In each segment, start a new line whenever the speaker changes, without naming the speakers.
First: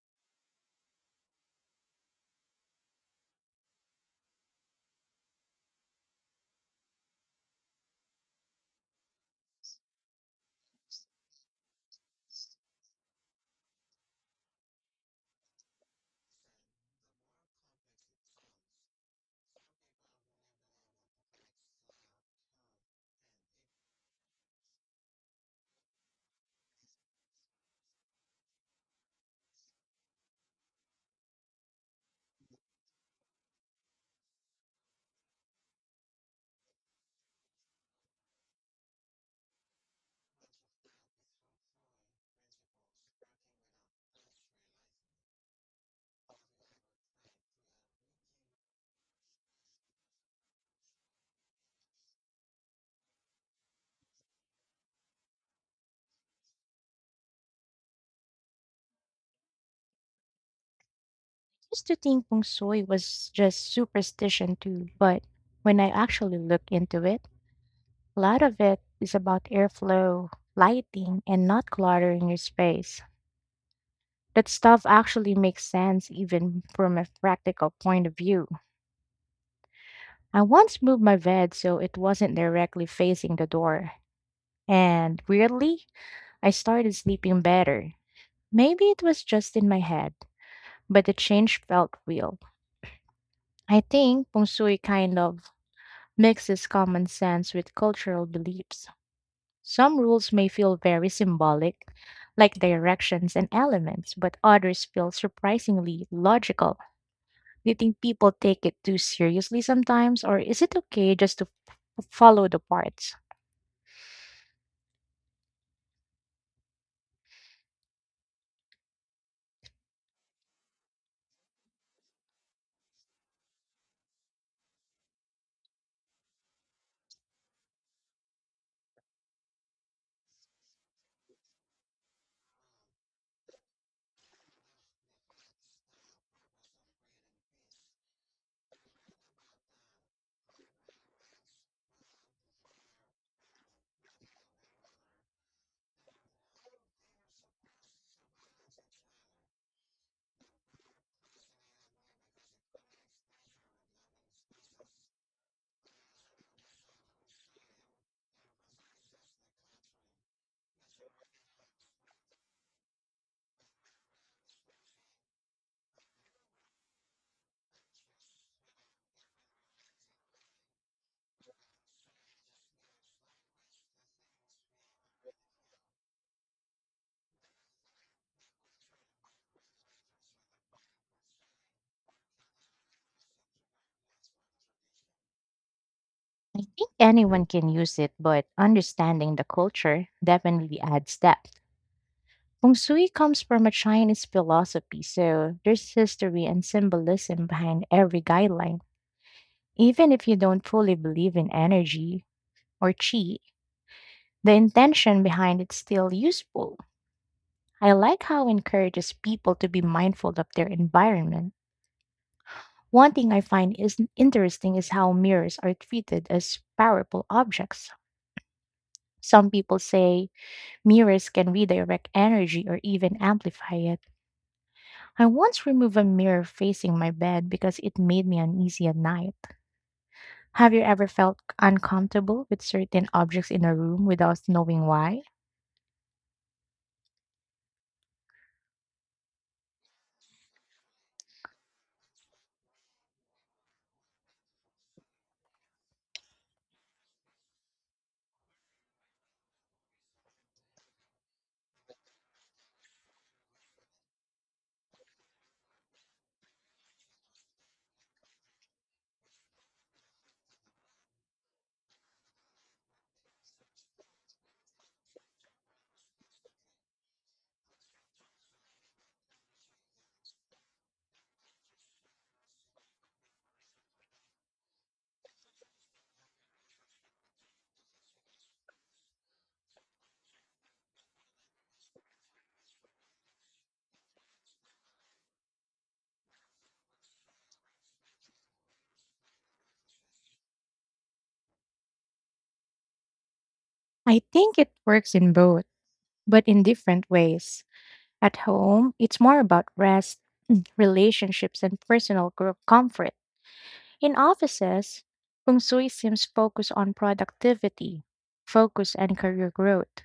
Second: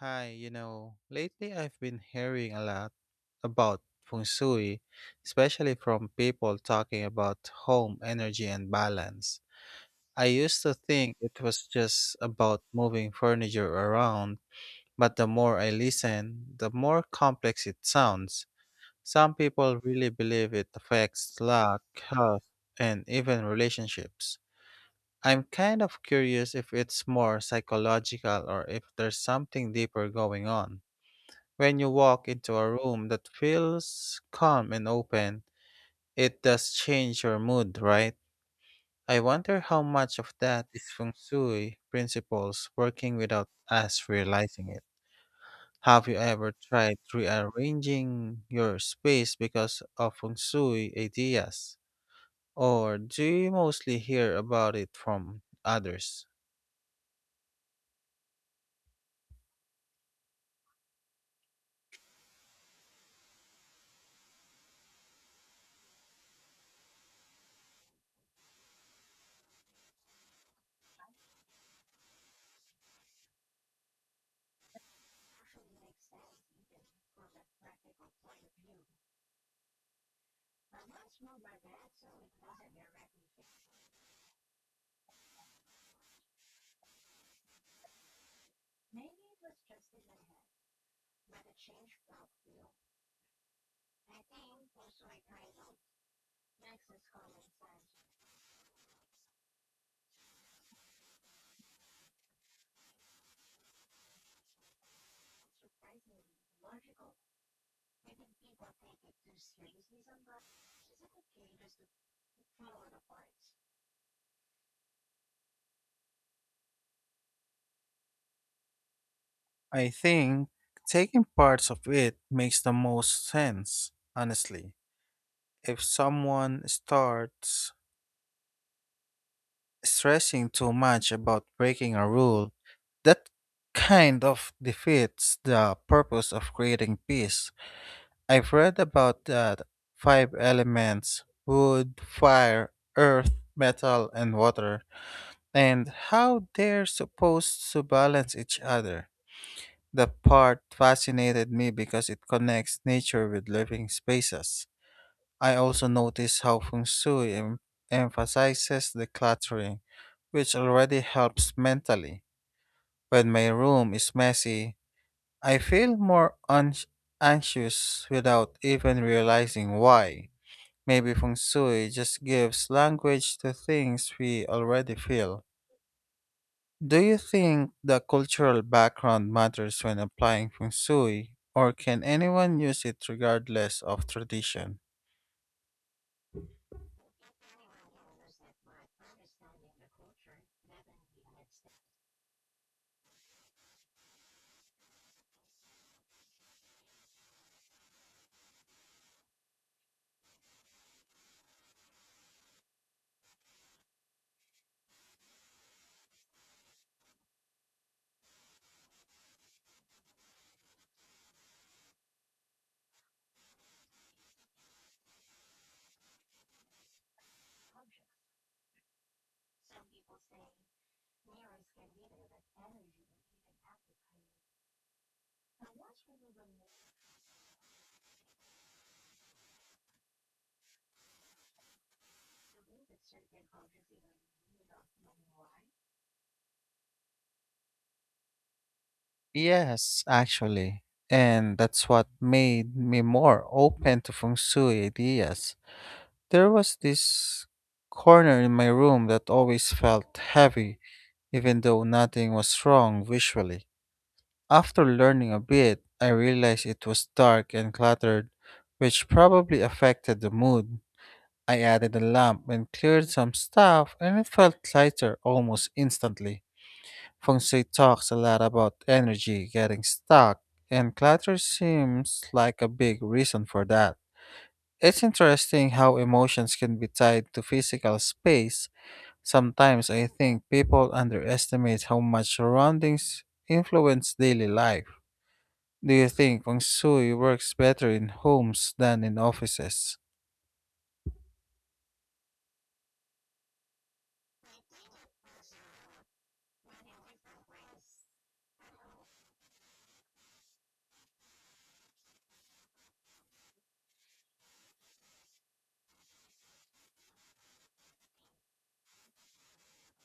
Lately I've been hearing a lot about feng shui, especially from people talking about home energy and balance. I used to think it was just about moving furniture around, but the more I listen, the more complex it sounds. Some people really believe it affects luck, health, and even relationships. I'm kind of curious if it's more psychological or if there's something deeper going on. When you walk into a room that feels calm and open, it does change your mood, right? I wonder how much of that is feng shui principles working without us realizing it. Have you ever tried rearranging your space because of feng shui ideas? Or do you mostly hear about it from others?
Used to think feng shui was just superstition too, but when I actually look into it, a lot of it is about airflow, lighting, and not cluttering your space. That stuff actually makes sense even from a practical point of view. I once moved my bed so it wasn't directly facing the door, and weirdly, I started sleeping better. Maybe it was just in my head, but the change felt real. I think feng shui kind of mixes common sense with cultural beliefs. Some rules may feel very symbolic, like directions and elements, but others feel surprisingly logical. Do you think people take it too seriously sometimes, or is it okay just to follow the parts?
I think taking parts of it makes the most sense, honestly. If someone starts stressing too much about breaking a rule, that kind of defeats the purpose of creating peace. I've read about that five elements wood, fire, earth, metal, and water, and how they're supposed to balance each other. The part fascinated me because it connects nature with living spaces. I also notice how feng shui emphasizes decluttering, which already helps mentally. When my room is messy, I feel more anxious without even realizing why. Maybe feng shui just gives language to things we already feel. Do you think the cultural background matters when applying feng shui, or can anyone use it regardless of tradition?
I think anyone can use it, but understanding the culture definitely adds depth. Feng Shui comes from a Chinese philosophy, so there's history and symbolism behind every guideline. Even if you don't fully believe in energy or chi, the intention behind it's still useful. I like how it encourages people to be mindful of their environment. One thing I find is interesting is how mirrors are treated as powerful objects. Some people say mirrors can redirect energy or even amplify it. I once removed a mirror facing my bed because it made me uneasy at night. Have you ever felt uncomfortable with certain objects in a room without knowing why?
Yes, actually. And that's what made me more open to feng shui ideas. There was this corner in my room that always felt heavy, even though nothing was wrong visually. After learning a bit, I realized it was dark and cluttered, which probably affected the mood. I added a lamp and cleared some stuff, and it felt lighter almost instantly. Feng Shui talks a lot about energy getting stuck, and clutter seems like a big reason for that. It's interesting how emotions can be tied to physical space. Sometimes I think people underestimate how much surroundings influence daily life. Do you think Feng Shui works better in homes than in offices?
I think it works in both, but in different ways. At home, it's more about rest, relationships, and personal comfort. In offices, feng shui seems focused on productivity, focus, and career growth.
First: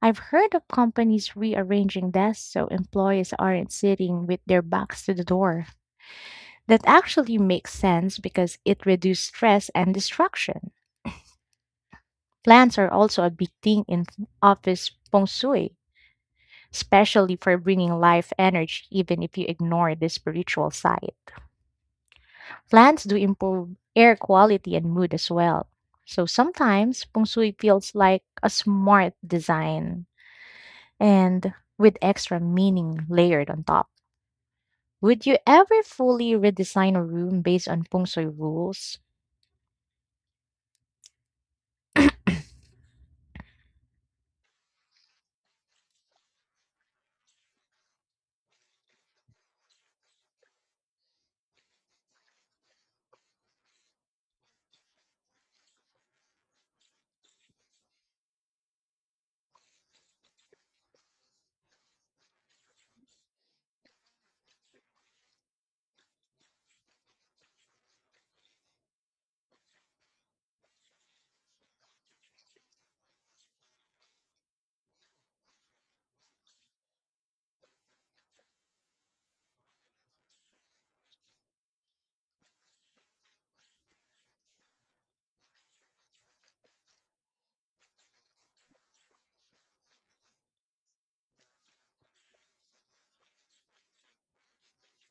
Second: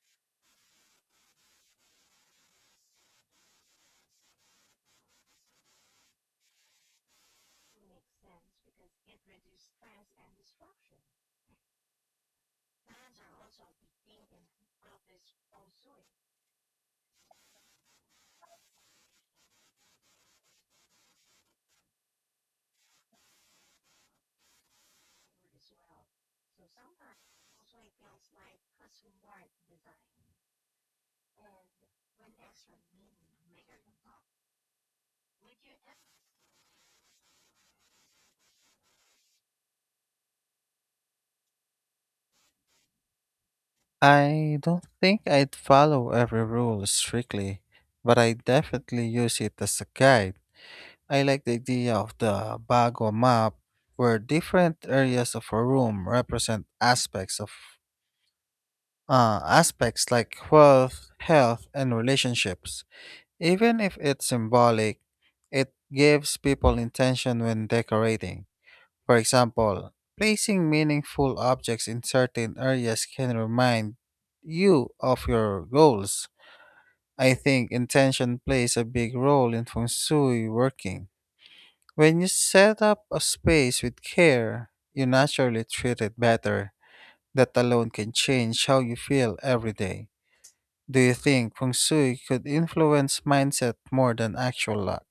I've heard of companies rearranging desks so employees aren't sitting with their backs to the door. That actually makes sense because it reduces stress and distraction. Plants are also a big thing in office feng shui, especially for bringing life energy even if you ignore the spiritual side. Plants do improve air quality and mood as well. So sometimes feng shui feels like a smart design and with extra meaning layered on top. Would you ever fully redesign a room based on feng shui rules?
I don't think I'd follow every rule strictly, but I definitely use it as a guide. I like the idea of the bag or map where different areas of a room represent aspects like wealth, health, and relationships. Even if it's symbolic, it gives people intention when decorating. For example, placing meaningful objects in certain areas can remind you of your goals. I think intention plays a big role in feng shui working. When you set up a space with care, you naturally treat it better. That alone can change how you feel every day. Do you think feng shui could influence mindset more than actual luck?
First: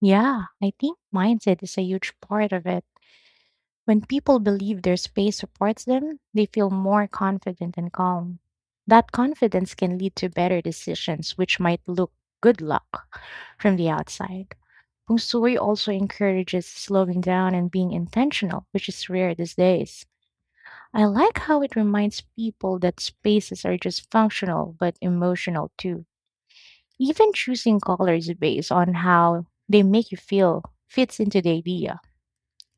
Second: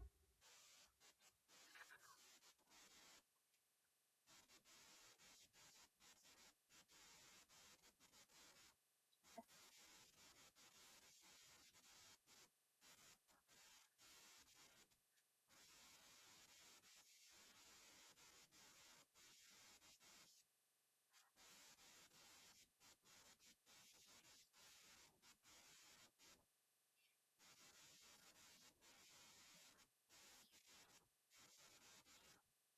Yeah, I think mindset is a huge part of it. When people believe their space supports them, they feel more confident and calm. That confidence can lead to better decisions, which might look good luck from the outside. Feng Shui also encourages slowing down and being intentional, which is rare these days. I like how it reminds people that spaces are just functional but emotional too. Even choosing colors based on how they make you feel fits into the idea.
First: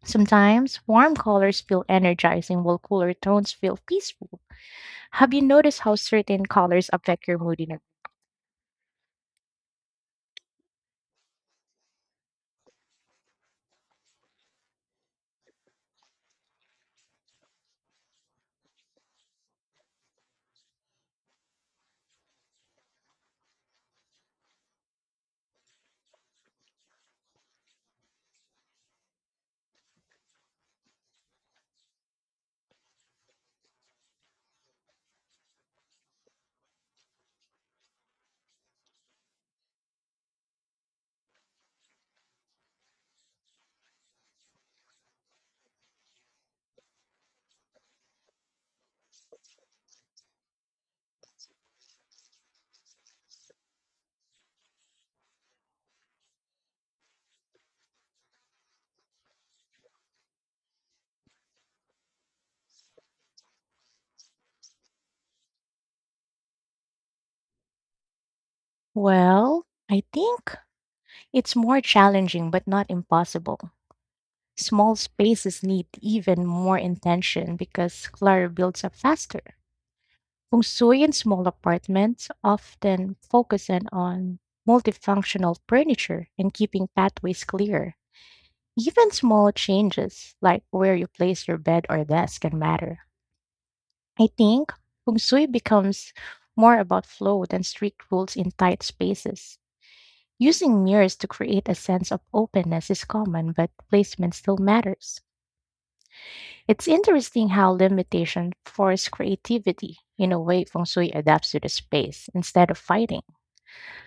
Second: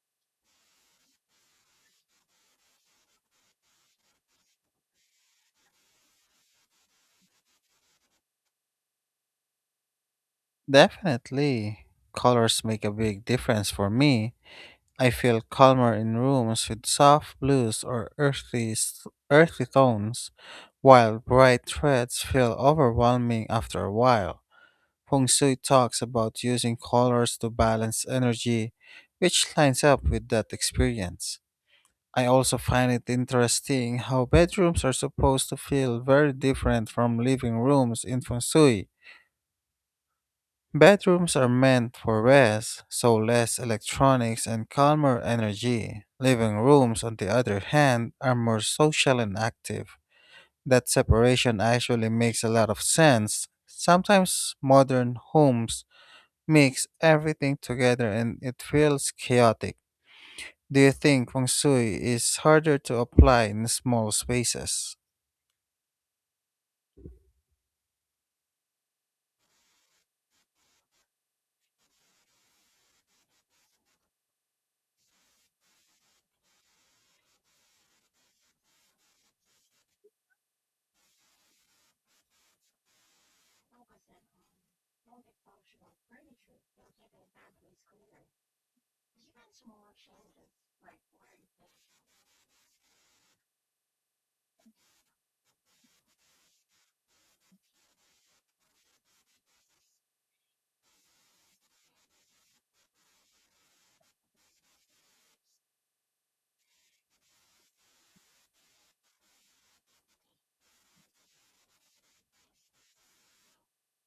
Sometimes warm colors feel energizing while cooler tones feel peaceful. Have you noticed how certain colors affect your mood in a
Definitely. Colors make a big difference for me. I feel calmer in rooms with soft blues or earthy tones, while bright reds feel overwhelming after a while. Feng Shui talks about using colors to balance energy, which lines up with that experience. I also find it interesting how bedrooms are supposed to feel very different from living rooms in Feng Shui. Bedrooms are meant for rest, so less electronics and calmer energy. Living rooms, on the other hand, are more social and active. That separation actually makes a lot of sense. Sometimes modern homes mix everything together and it feels chaotic. Do you think feng shui is harder to apply in small spaces?
I think it's more challenging but not impossible. Small spaces need even more intention because clutter builds up faster. Feng Shui in small apartments often focus in on multifunctional furniture and keeping pathways clear. Even small changes, like where you place your bed or desk, can matter. I think feng shui becomes more about flow than strict rules in tight spaces. Using mirrors to create a sense of openness is common, but placement still matters. It's interesting how limitation forces creativity. In a way, feng shui adapts to the space instead of fighting.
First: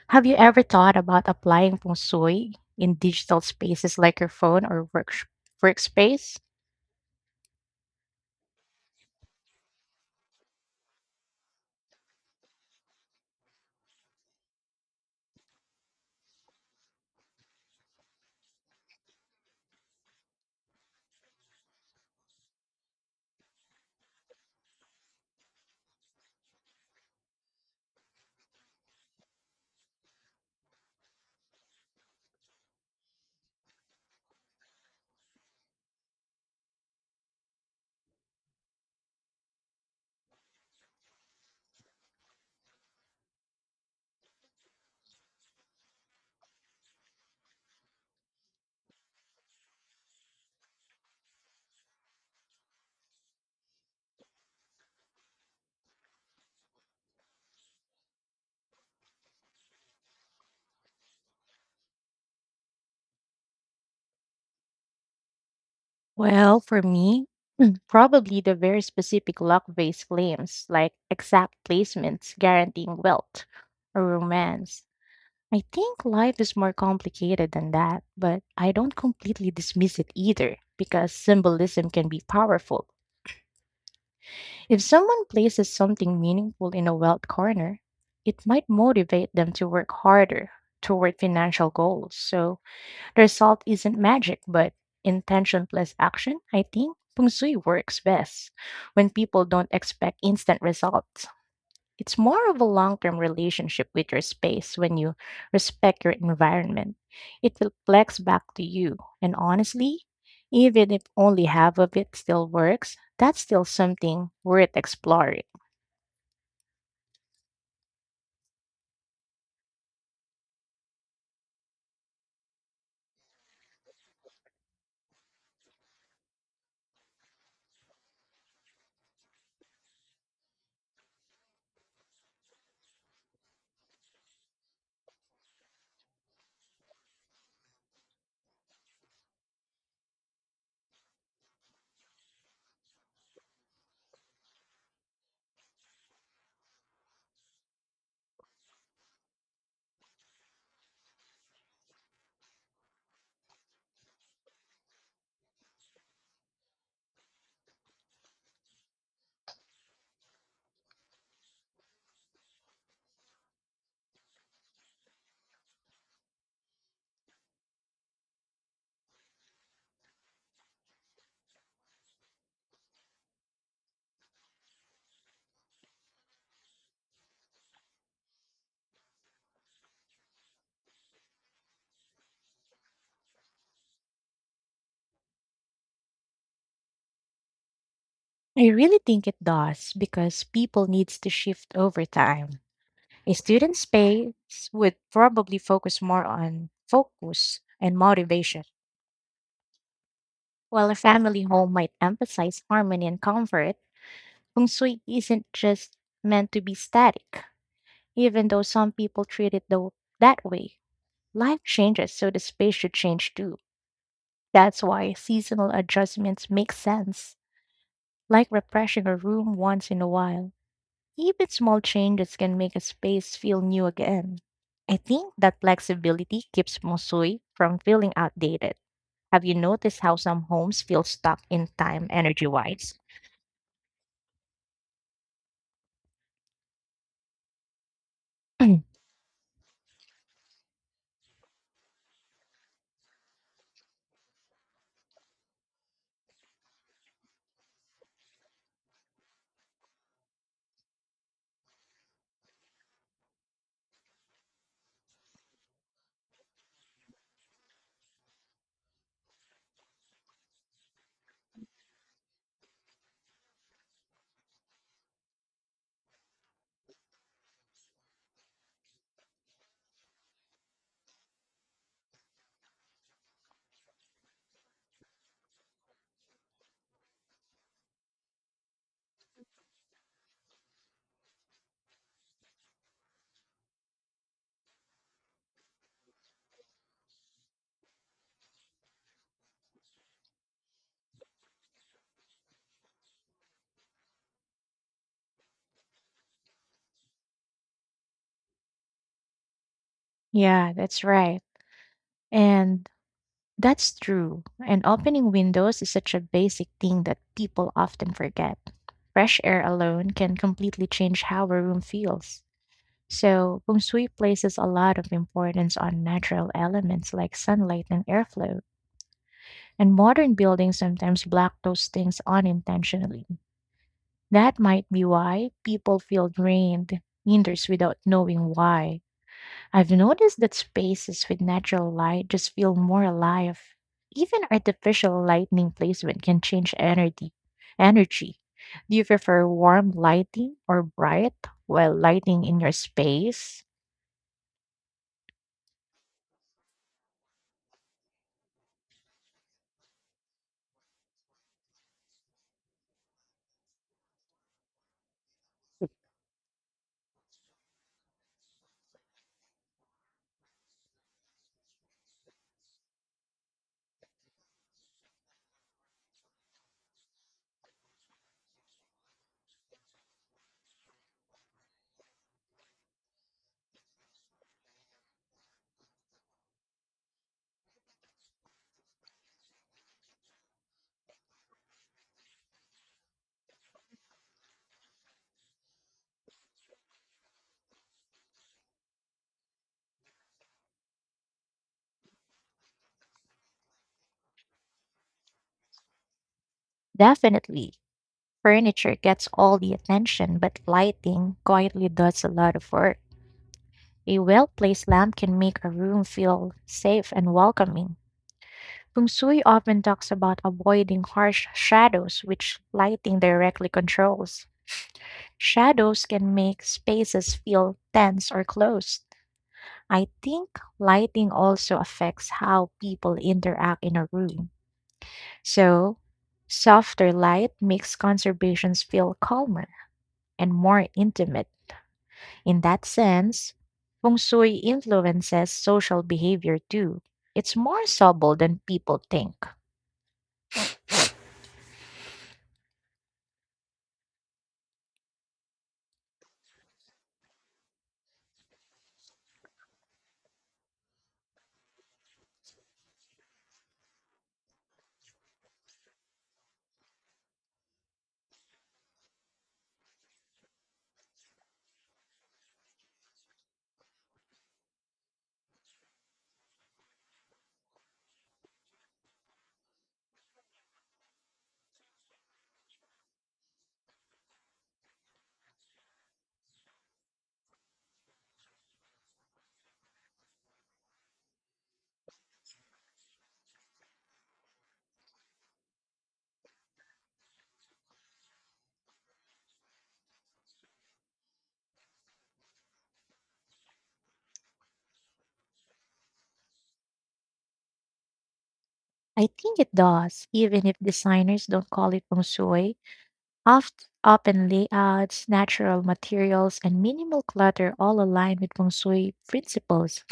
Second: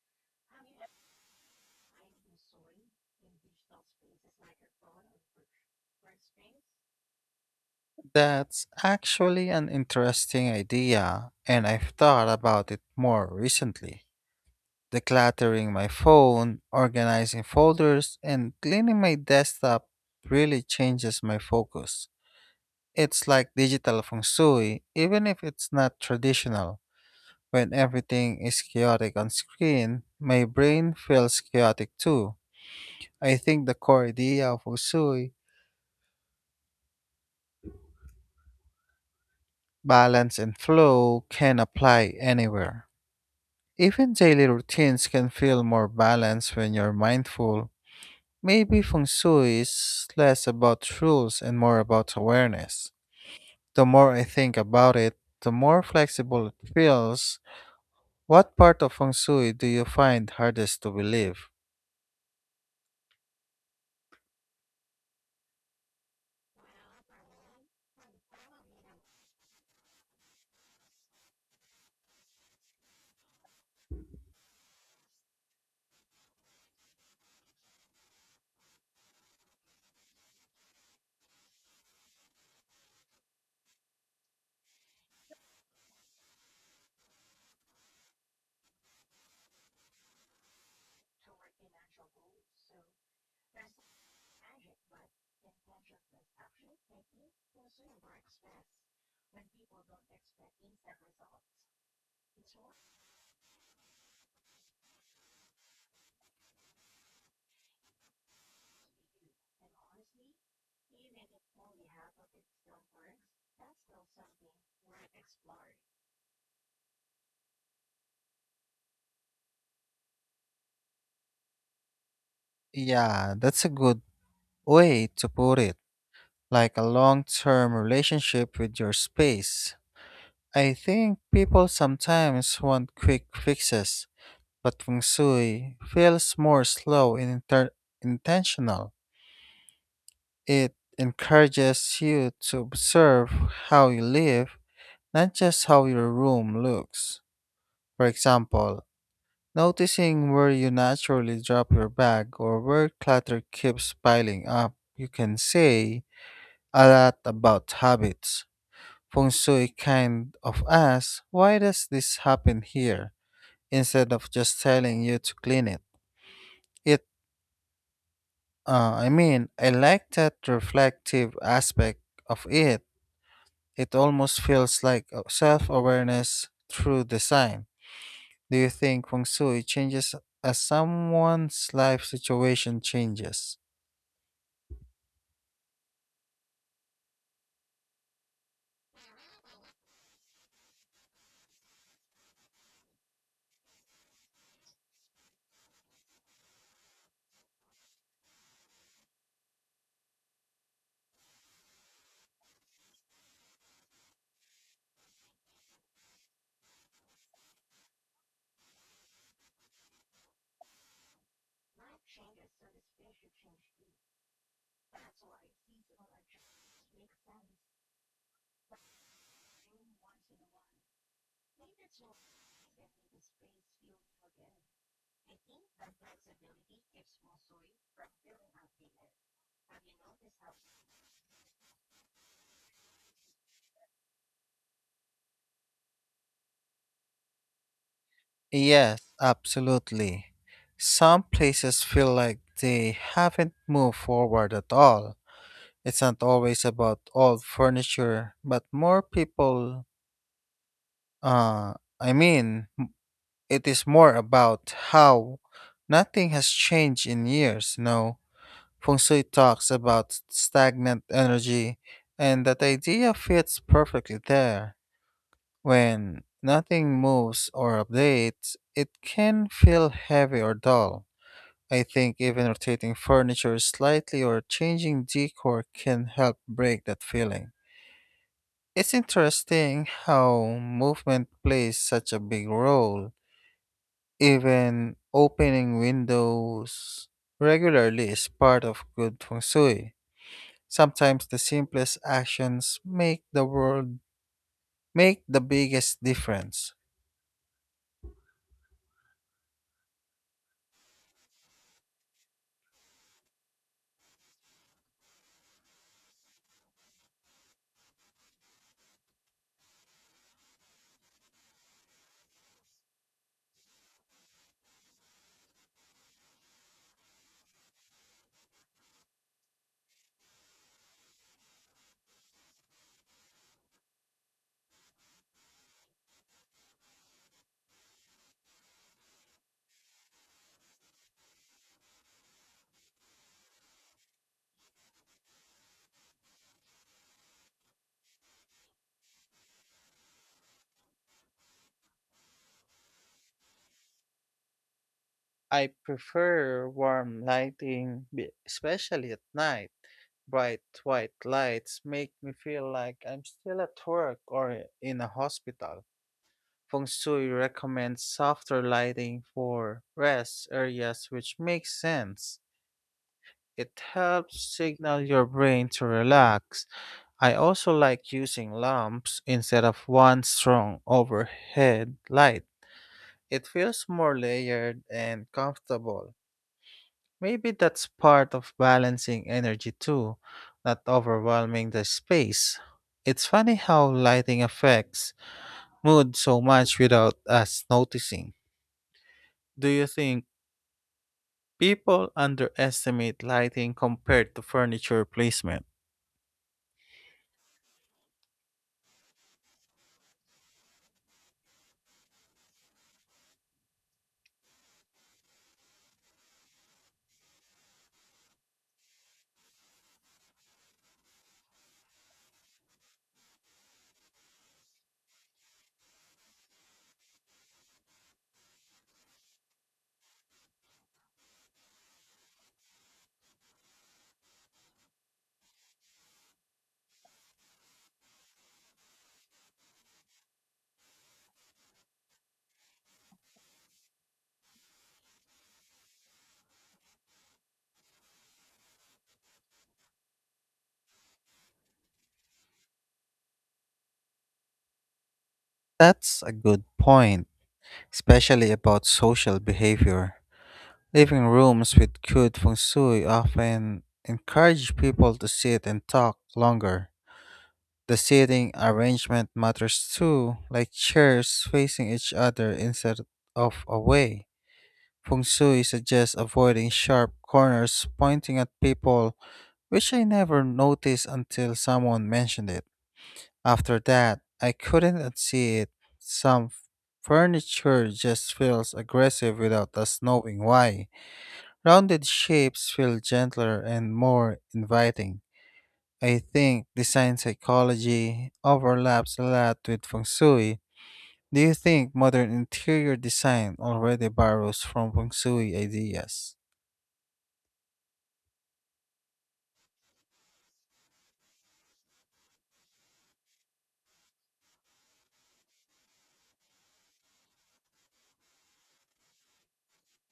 Have you ever thought about applying feng shui in digital spaces like your phone or workspace?
That's actually an interesting idea, and I've thought about it more recently. Decluttering my phone, organizing folders, and cleaning my desktop really changes my focus. It's like digital feng shui, even if it's not traditional. When everything is chaotic on screen, my brain feels chaotic too. I think the core idea of Usui, balance and flow, can apply anywhere. Even daily routines can feel more balanced when you're mindful. Maybe feng shui is less about rules and more about awareness. The more I think about it, the more flexible it feels. What part of feng shui do you find hardest to believe?
Well, for me, probably the very specific luck based claims, like exact placements guaranteeing wealth or romance. I think life is more complicated than that, but I don't completely dismiss it either because symbolism can be powerful. If someone places something meaningful in a wealth corner, it might motivate them to work harder toward financial goals. So, the result isn't magic, but intention plus action, I think. Feng Shui works best when people don't expect instant results. It's more of a long term relationship with your space when you respect your environment. It reflects back to you. And honestly, even if only half of it still works, that's still something worth exploring.
Yeah, that's a good way to put it, like a long term relationship with your space. I think people sometimes want quick fixes, but feng shui feels more slow and intentional. It encourages you to observe how you live, not just how your room looks. For example, noticing where you naturally drop your bag or where clutter keeps piling up, you can say, a lot about habits. Feng Shui kind of asks, why does this happen here? Instead of just telling you to clean it. It, I like that reflective aspect of it. It almost feels like self awareness through design. Do you think Feng Shui changes as someone's life situation changes?
I really think it does because people needs to shift over time. A student space would probably focus more on focus and motivation, while a family home might emphasize harmony and comfort. Feng Shui isn't just meant to be static, even though some people treat it though that way. Life changes, so the space should change too. That's why seasonal adjustments make sense, like refreshing a room once in a while. Even small changes can make a space feel new again. I think that flexibility keeps Mosui from feeling outdated. Have you noticed how some homes feel stuck in time energy wise?
Yes, absolutely. Some places feel like they haven't moved forward at all. It's not always about old furniture, but more people, uh, I mean, it is more about how nothing has changed in years, no? Feng Shui talks about stagnant energy, and that idea fits perfectly there. When nothing moves or updates, it can feel heavy or dull. I think even rotating furniture slightly or changing decor can help break that feeling. It's interesting how movement plays such a big role. Even opening windows regularly is part of good feng shui. Sometimes the simplest actions make the biggest difference.
Yeah, that's right. And that's true. And opening windows is such a basic thing that people often forget. Fresh air alone can completely change how a room feels. So, feng places a lot of importance on natural elements like sunlight and airflow. And modern buildings sometimes block those things unintentionally. That might be why people feel drained, indoors without knowing why. I've noticed that spaces with natural light just feel more alive. Even artificial lighting placement can change energy. Energy. Do you prefer warm lighting or bright while lighting in your space?
I prefer warm lighting, especially at night. Bright white lights make me feel like I'm still at work or in a hospital. Feng Shui recommends softer lighting for rest areas, which makes sense. It helps signal your brain to relax. I also like using lamps instead of one strong overhead light. It feels more layered and comfortable. Maybe that's part of balancing energy too, not overwhelming the space. It's funny how lighting affects mood so much without us noticing. Do you think people underestimate lighting compared to furniture placement?
Definitely. Furniture gets all the attention, but lighting quietly does a lot of work. A well placed lamp can make a room feel safe and welcoming. Feng Shui often talks about avoiding harsh shadows, which lighting directly controls. Shadows can make spaces feel tense or closed. I think lighting also affects how people interact in a room. So, softer light makes conversations feel calmer and more intimate. In that sense, feng shui influences social behavior too. It's more subtle than people think.
That's a good point, especially about social behavior. Living rooms with good feng shui often encourage people to sit and talk longer. The seating arrangement matters too, like chairs facing each other instead of away. Feng Shui suggests avoiding sharp corners pointing at people, which I never noticed until someone mentioned it. After that, I couldn't unsee it. Some furniture just feels aggressive without us knowing why. Rounded shapes feel gentler and more inviting. I think design psychology overlaps a lot with feng shui. Do you think modern interior design already borrows from feng shui ideas?
I think it does, even if designers don't call it feng shui. Oft, open layouts, natural materials, and minimal clutter all align with feng shui principles.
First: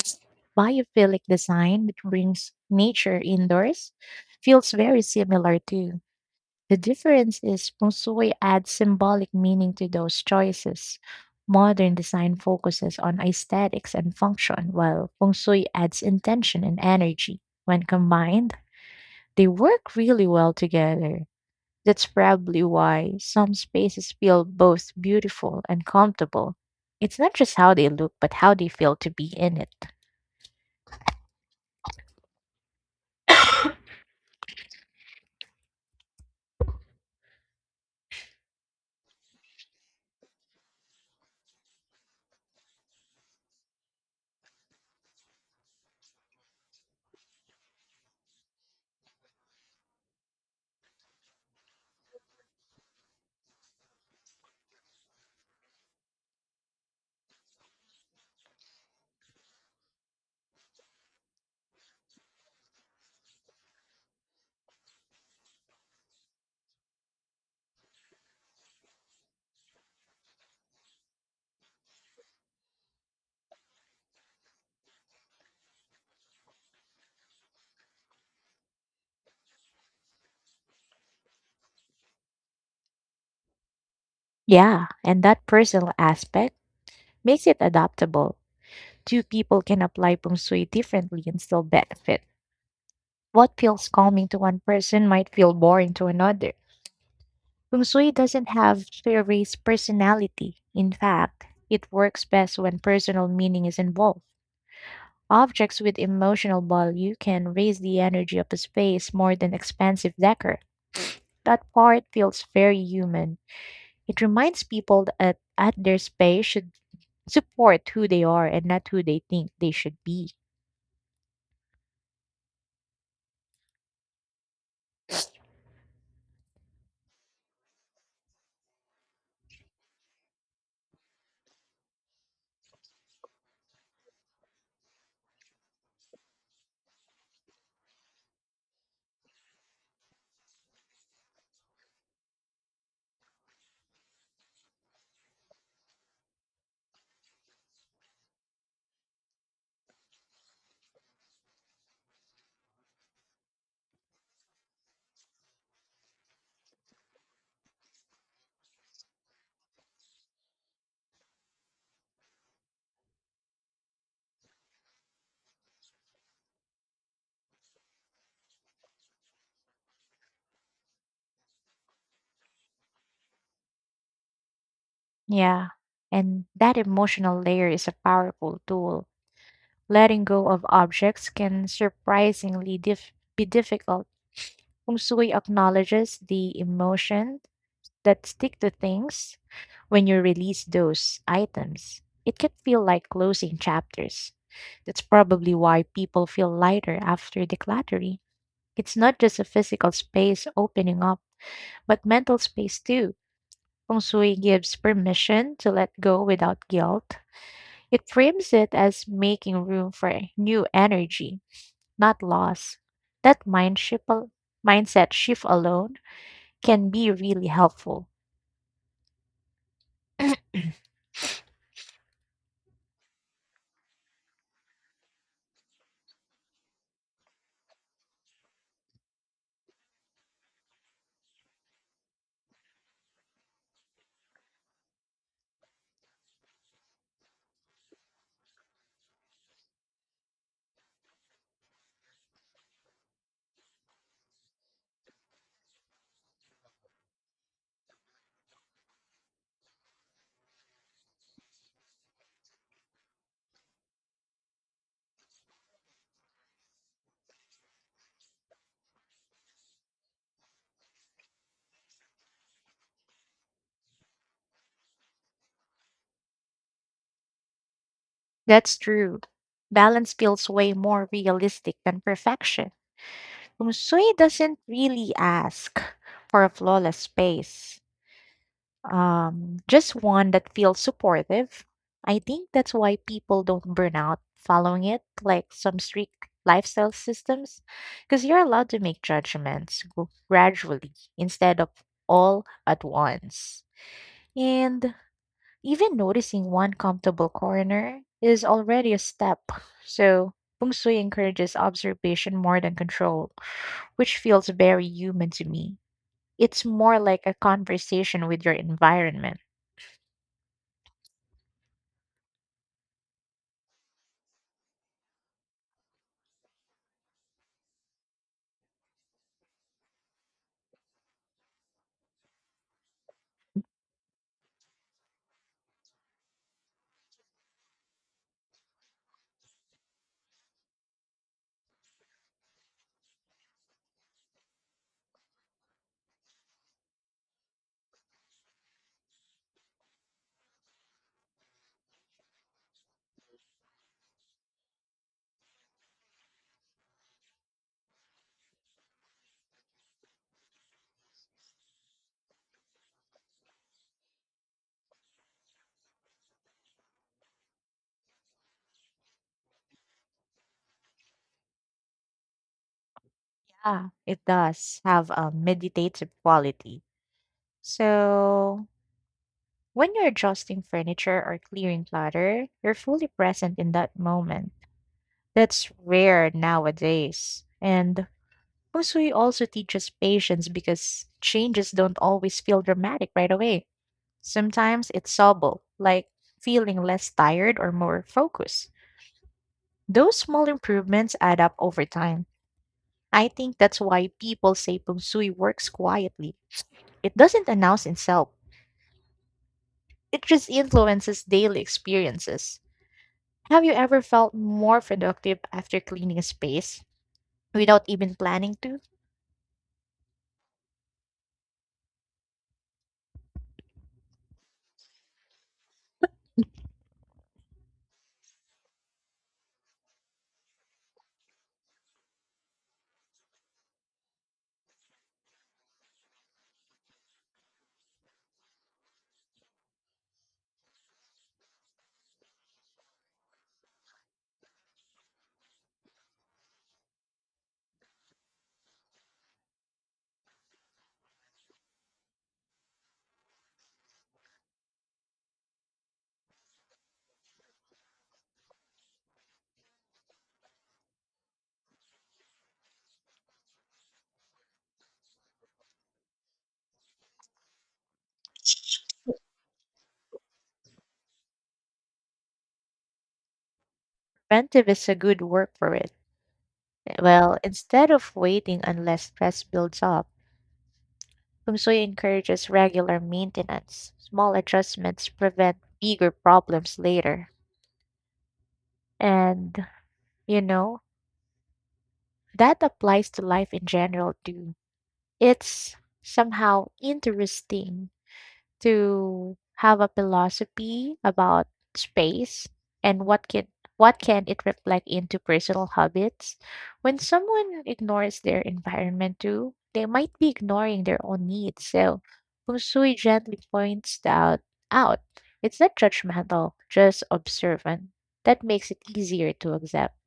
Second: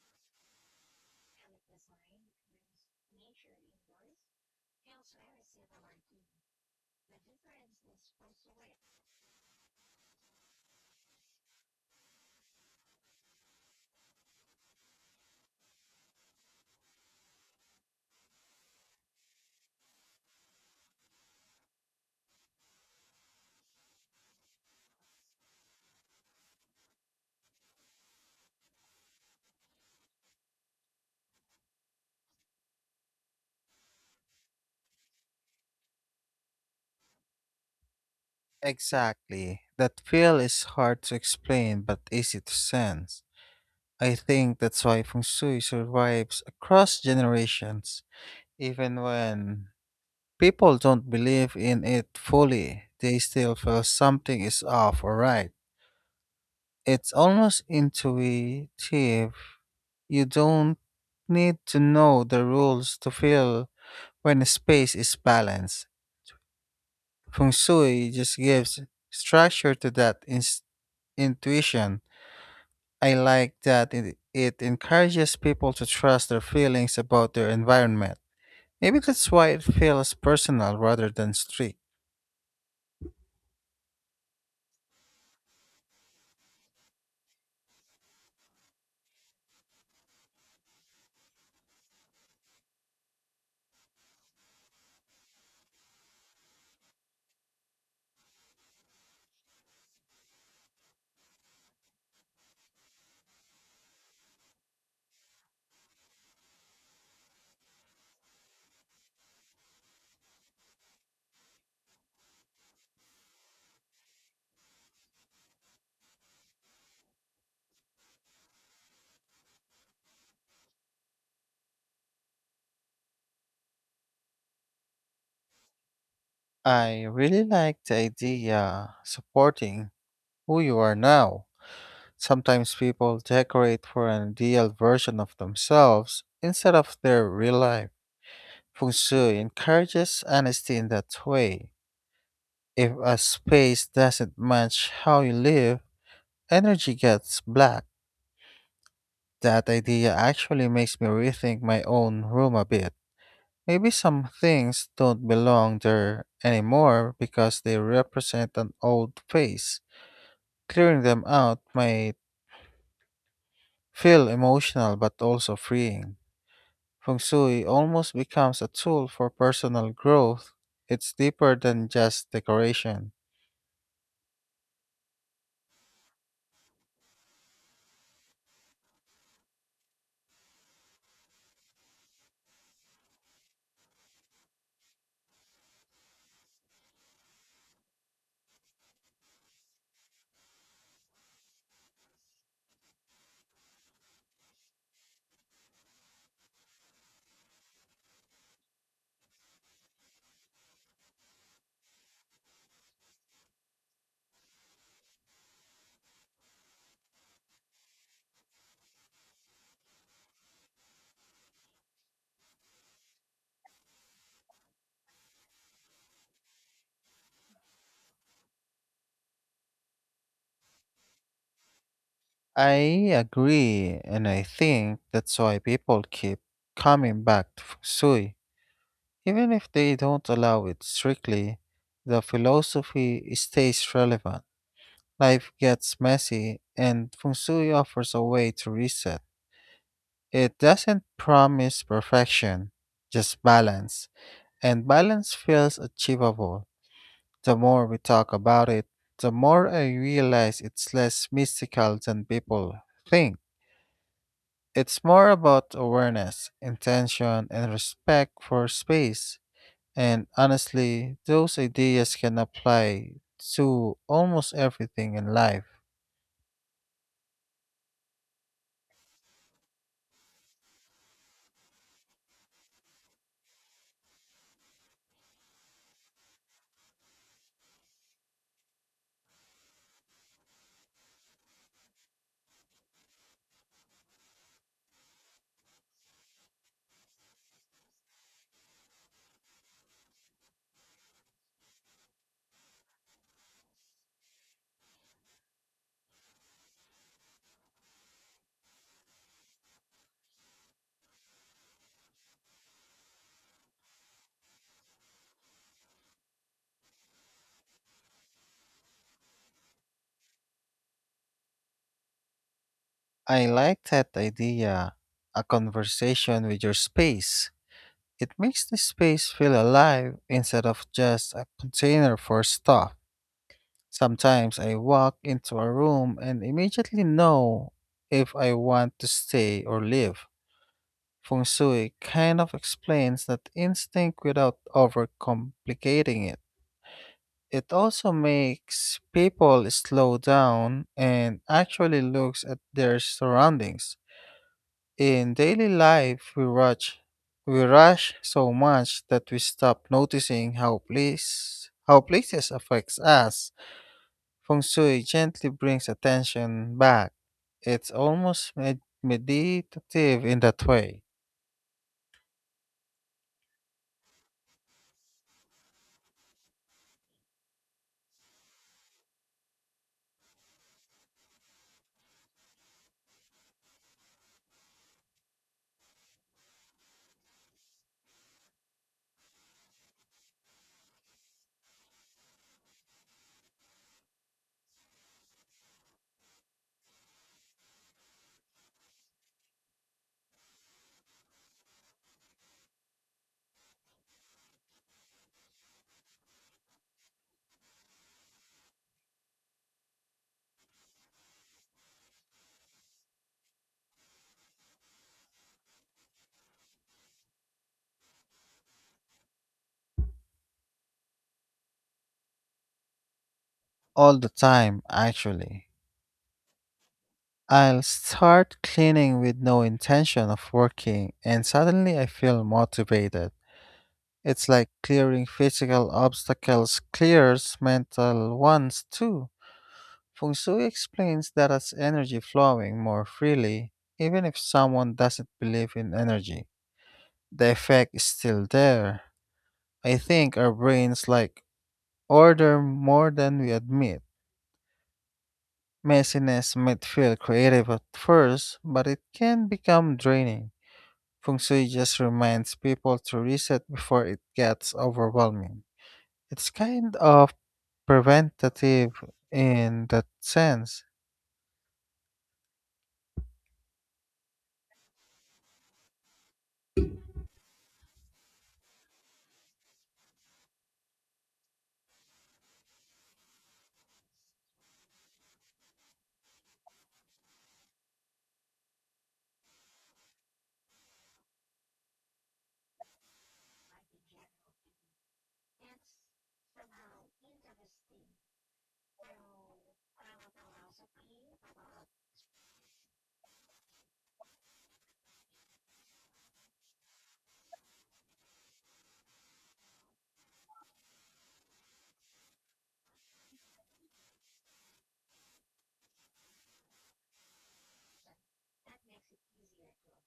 Biophilic design, which brings nature indoors, feels very similar too. The difference is feng shui adds symbolic meaning to those choices. Modern design focuses on aesthetics and function, while feng shui adds intention and energy. When combined, they work really well together. That's probably why some spaces feel both beautiful and comfortable. It's not just how they look, but how they feel to be in it.
Exactly. That feel is hard to explain but easy to sense. I think that's why feng shui survives across generations. Even when people don't believe in it fully, they still feel something is off or right. It's almost intuitive. You don't need to know the rules to feel when a space is balanced. Feng Shui just gives structure to that intuition. I like that it encourages people to trust their feelings about their environment. Maybe that's why it feels personal rather than strict.
Yeah, and that personal aspect makes it adaptable. Two people can apply feng shui differently and still benefit. What feels calming to one person might feel boring to another. Feng Shui doesn't have theories personality. In fact, it works best when personal meaning is involved. Objects with emotional value can raise the energy of a space more than expensive decor. That part feels very human. It reminds people that at their space should support who they are and not who they think they should be.
I really like the idea supporting who you are now. Sometimes people decorate for an ideal version of themselves instead of their real life. Feng Shui encourages honesty in that way. If a space doesn't match how you live, energy gets blocked. That idea actually makes me rethink my own room a bit. Maybe some things don't belong there anymore because they represent an old phase. Clearing them out might feel emotional but also freeing. Feng Shui almost becomes a tool for personal growth. It's deeper than just decoration.
Yeah. And that emotional layer is a powerful tool. Letting go of objects can surprisingly be difficult. Feng Shui acknowledges the emotion that stick to things. When you release those items, it can feel like closing chapters. That's probably why people feel lighter after decluttering. It's not just a physical space opening up, but mental space too. Feng Shui gives permission to let go without guilt. It frames it as making room for new energy, not loss. That mindset shift alone can be really helpful.
I agree, and I think that's why people keep coming back to feng shui. Even if they don't allow it strictly, the philosophy stays relevant. Life gets messy, and feng shui offers a way to reset. It doesn't promise perfection, just balance, and balance feels achievable. The more we talk about it, the more I realize it's less mystical than people think. It's more about awareness, intention, and respect for space. And honestly, those ideas can apply to almost everything in life.
That's true. Balance feels way more realistic than perfection. Feng Shui doesn't really ask for a flawless space, just one that feels supportive. I think that's why people don't burn out following it, like some strict lifestyle systems, because you're allowed to make judgments gradually instead of all at once. And even noticing one comfortable corner is already a step. So, feng shui encourages observation more than control, which feels very human to me. It's more like a conversation with your environment.
I like that idea a conversation with your space. It makes the space feel alive instead of just a container for stuff. Sometimes I walk into a room and immediately know if I want to stay or leave. Feng Shui kind of explains that instinct without overcomplicating it. It also makes people slow down and actually looks at their surroundings. In daily life, we rush so much that we stop noticing how places affects us. Feng Shui gently brings attention back. It's almost meditative in that way,
Yeah, it does have a meditative quality. So, when you're adjusting furniture or clearing clutter, you're fully present in that moment. That's rare nowadays. And Fusui also teaches patience because changes don't always feel dramatic right away. Sometimes it's subtle, like feeling less tired or more focused. Those small improvements add up over time. I think that's why people say Fusui works quietly. It doesn't announce itself. It just influences daily experiences. Have you ever felt more productive after cleaning a space without even planning to?
all the time, actually. I'll start cleaning with no intention of working, and suddenly I feel motivated. It's like clearing physical obstacles clears mental ones too. Feng Shui explains that as energy flowing more freely, even if someone doesn't believe in energy, the effect is still there. I think our brains like order more than we admit. Messiness might feel creative at first, but it can become draining. Feng Shui just reminds people to reset before it gets overwhelming. It's kind of preventative in that sense.
Preventive is a good word for it. Well, instead of waiting unless stress builds up, Kumsuy encourages regular maintenance. Small adjustments prevent bigger problems later. And, you know, that applies to life in general too. It's somehow interesting to have a philosophy about space and what can it reflect into personal habits. When someone ignores their environment too, they might be ignoring their own needs. So Feng Shui gently points that out. It's not judgmental, just observant. That makes it easier to accept.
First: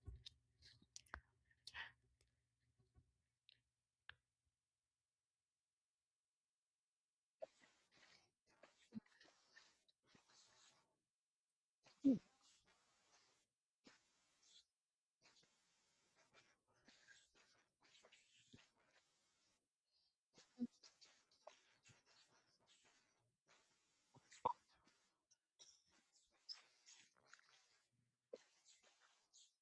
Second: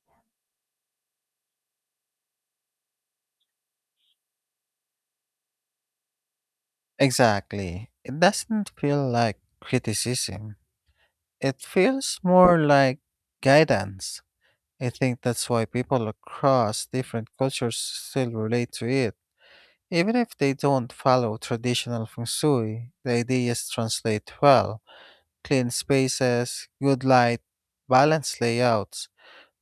Exactly. It doesn't feel like criticism, it feels more like guidance. I think that's why people across different cultures still relate to it. Even if they don't follow traditional feng shui, the ideas translate well. Clean spaces, good light, balanced layouts.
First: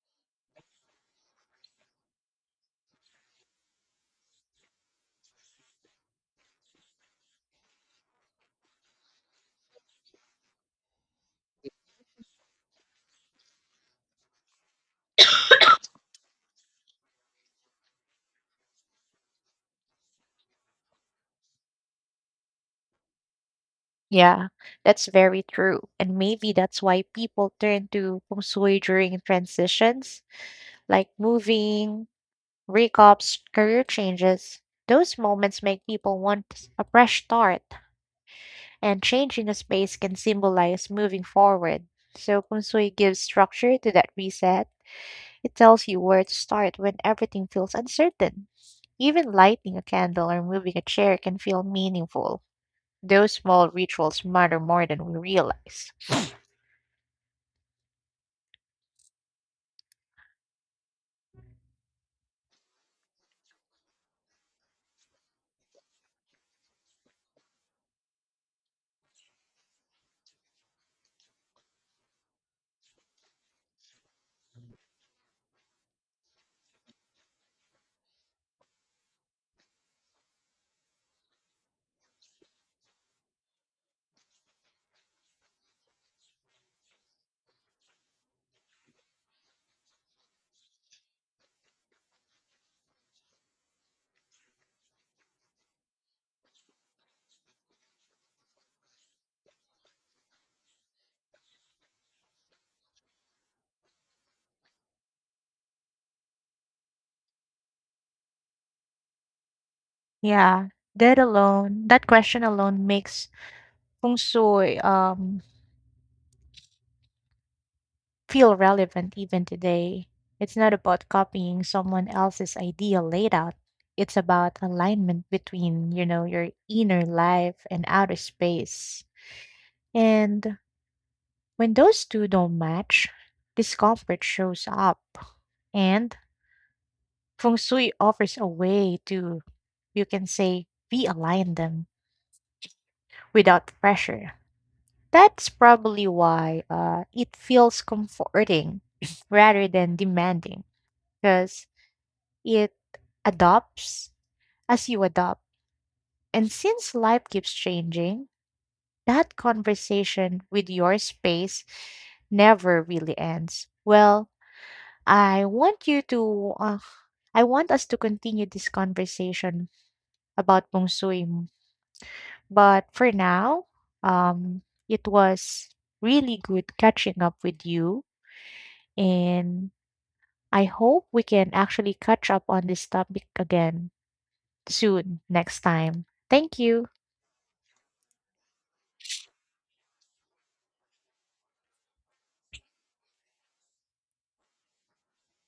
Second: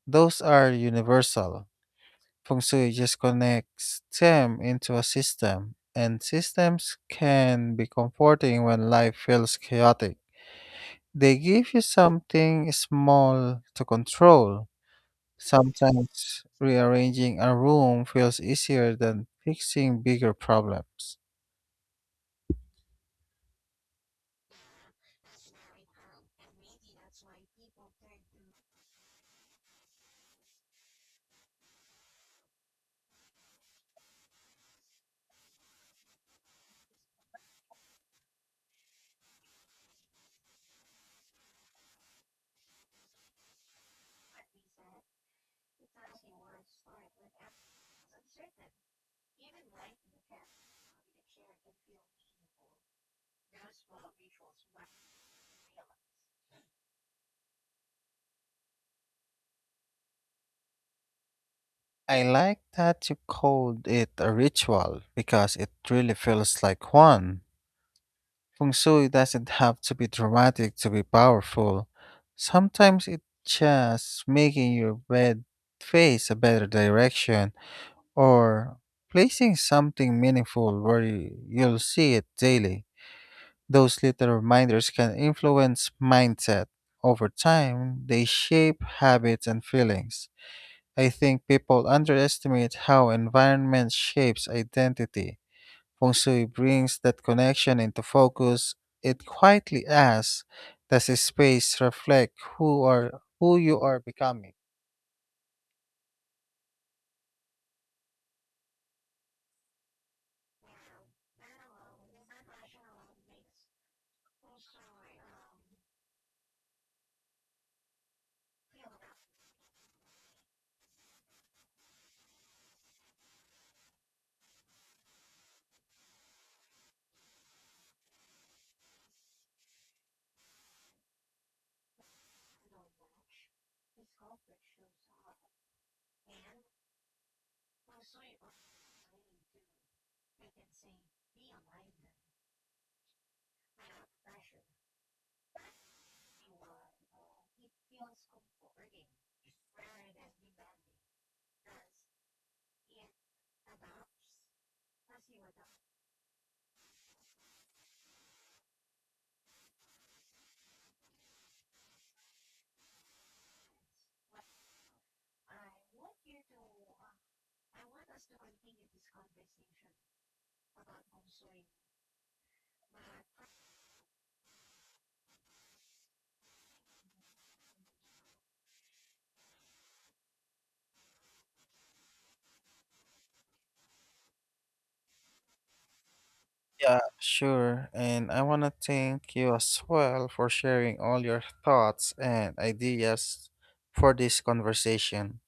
Those are universal. Feng Shui just connects them into a system, and systems can be comforting when life feels chaotic. They give you something small to control. Sometimes rearranging a room feels easier than fixing bigger problems.
Yeah, that's very true. And maybe that's why people turn to feng shui during transitions, like moving, Recaps, career changes. Those moments make people want a fresh start, and changing a space can symbolize moving forward. So, Kung Sui gives structure to that reset. It tells you where to start when everything feels uncertain. Even lighting a candle or moving a chair can feel meaningful. Those small rituals matter more than we realize.
I like that you called it a ritual because it really feels like one. Feng Shui doesn't have to be dramatic to be powerful. Sometimes it's just making your bed face a better direction or placing something meaningful where you'll see it daily. Those little reminders can influence mindset. Over time, they shape habits and feelings. I think people underestimate how environment shapes identity. Feng Shui brings that connection into focus. It quietly asks, does this space reflect who you are becoming?
Yeah, that alone, that question alone makes feng shui feel relevant even today. It's not about copying someone else's ideal layout. It's about alignment between, your inner life and outer space. And when those two don't match, discomfort shows up. And feng shui offers a way to, you can say, realign them without pressure. That's probably why it feels comforting rather than demanding because it adopts as you adopt. And since life keeps changing, that conversation with your space never really ends. Well, I want you to, uh, I want us to continue this conversation about Bong Sui. But for now, um, it was really good catching up with you. And I hope we can actually catch up on this topic again soon next time. Thank you.
Yeah, sure. And I wanna thank you as well for sharing all your thoughts and ideas for this conversation.